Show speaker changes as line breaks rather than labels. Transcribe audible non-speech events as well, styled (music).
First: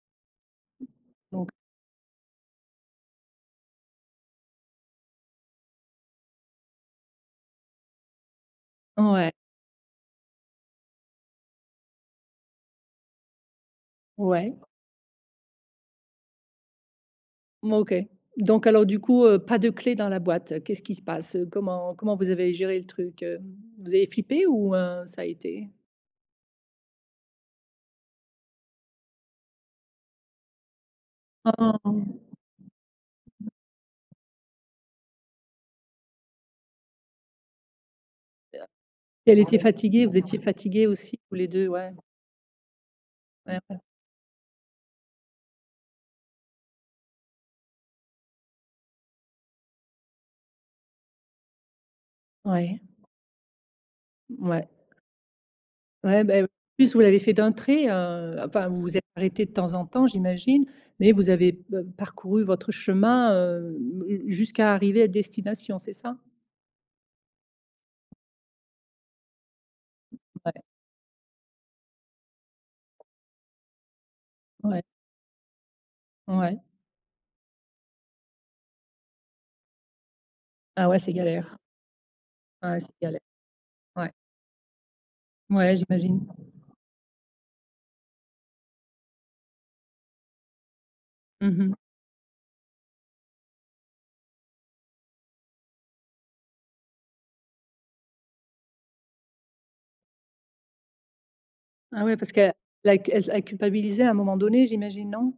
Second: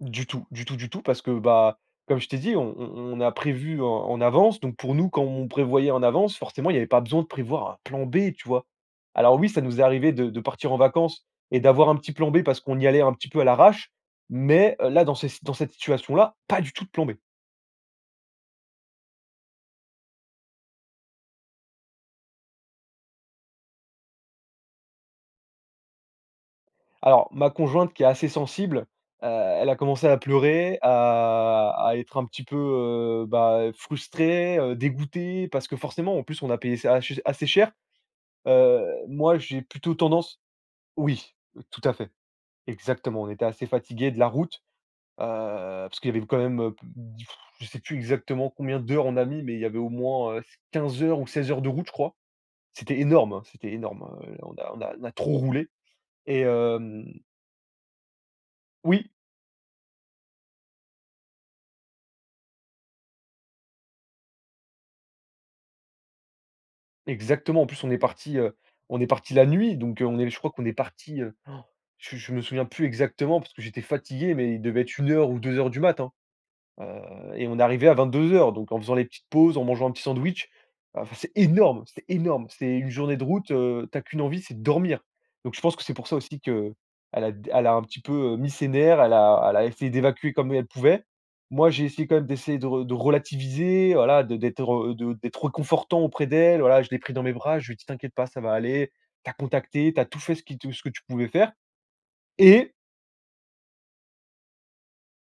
Du tout, du tout, du tout, parce que,
Donc
bah, comme je t'ai dit, on on on a prévu en en avance. Donc pour nous, comme on prévoyait en avance, forcément, il y avait pas besoin de prévoir un plan B, tu vois?
Ouais.
Alors oui, ça nous est arrivé de de partir en vacances et d'avoir un petit plan B parce qu'on y allait un petit peu à l'arrache,
Ouais.
mais, là dans cette s dans cette situation là, pas du tout de plan B.
M OK. Donc alors, du coup, heu, pas de clé dans la boîte, qu'est-ce qui se passe? Comment comment vous avez géré le truc, heu? Vous avez flippé ou, heu, ça a été?
Alors ma conjointe qui est assez sensible, heu, elle a commencé à pleurer, à à être
Oh.
un petit peu, heu, bah, frustrée, heu, dégoûtée, parce que, forcément, en plus, on a payé ça assez ch assez cher. Heu, moi
Elle était
j'ai plutôt
fatiguée. Vous étiez
tendance
fatigués aussi
oui
tous les 2.
tout
Ouais.
à fait. Exactement, on était
Ouais,
assez
ouais.
fatigués de la route, heu, parce qu'il y avait quand même, heu, b (blows air) je sais plus exactement combien d'heures on a mis, mais il y avait au moins, heu, 15 heures ou 16 heures de route, je crois.
Oui.
C'était énorme, hein, c'était énorme, heu, on
Ouais.
a on a on a trop roulé
Ouais,
et
bah, en plus, vous
hem
l'avez fait d'un trait, heu, enfin, vous vous êtes
Oui.
arrêtés de temps en temps j'imagine, mais vous avez p parcouru votre chemin, heu, j jusqu'à arriver à destination, c'est ça?
Exactement. En plus, on est partis, heu, on est partis la nuit donc, heu, on est je crois
Ouais.
qu'on est parti, heu, (gasps) je je me souviens plus exactement parce que j'étais fatigué mais il
Ouais.
devait être 1:00 ou 2:00 du mat, hein,
Ouais.
heu, et on est arrivés à 22:00 donc en faisant les petites pauses, en mangeant un petit sandwich,
Ah ouais,
heu,
c'est
enfin c'est
galère.
énorme, c'est énorme. C'est
Ouais, c'est
une journée
galère.
de route, heu, tu as
Ouais.
qu'une envie, c'est de dormir. Donc je pense
Ouais,
que c'est pour ça
j'imagine.
aussi qu'elle a d elle a un petit peu, heu, mis ses nerfs, elle a elle a essayé d'évacuer comme elle pouvait.
Mmh
Moi,
mh.
j'ai essayé quand même d'essayer de re de relativiser, voilà, de d'être, heu, de d'être réconfortant auprès d'elle. Voilà, je l'ai pris dans mes bras, je lui ai dit: «T'inquiète pas ça va aller, tu as contacté, tu as tout fait ce qui te ce que tu pouvais faire»
Ah oui, parce qu'elle a
et
la c elle elle culpabilisait à un moment donné, j'imagine, non?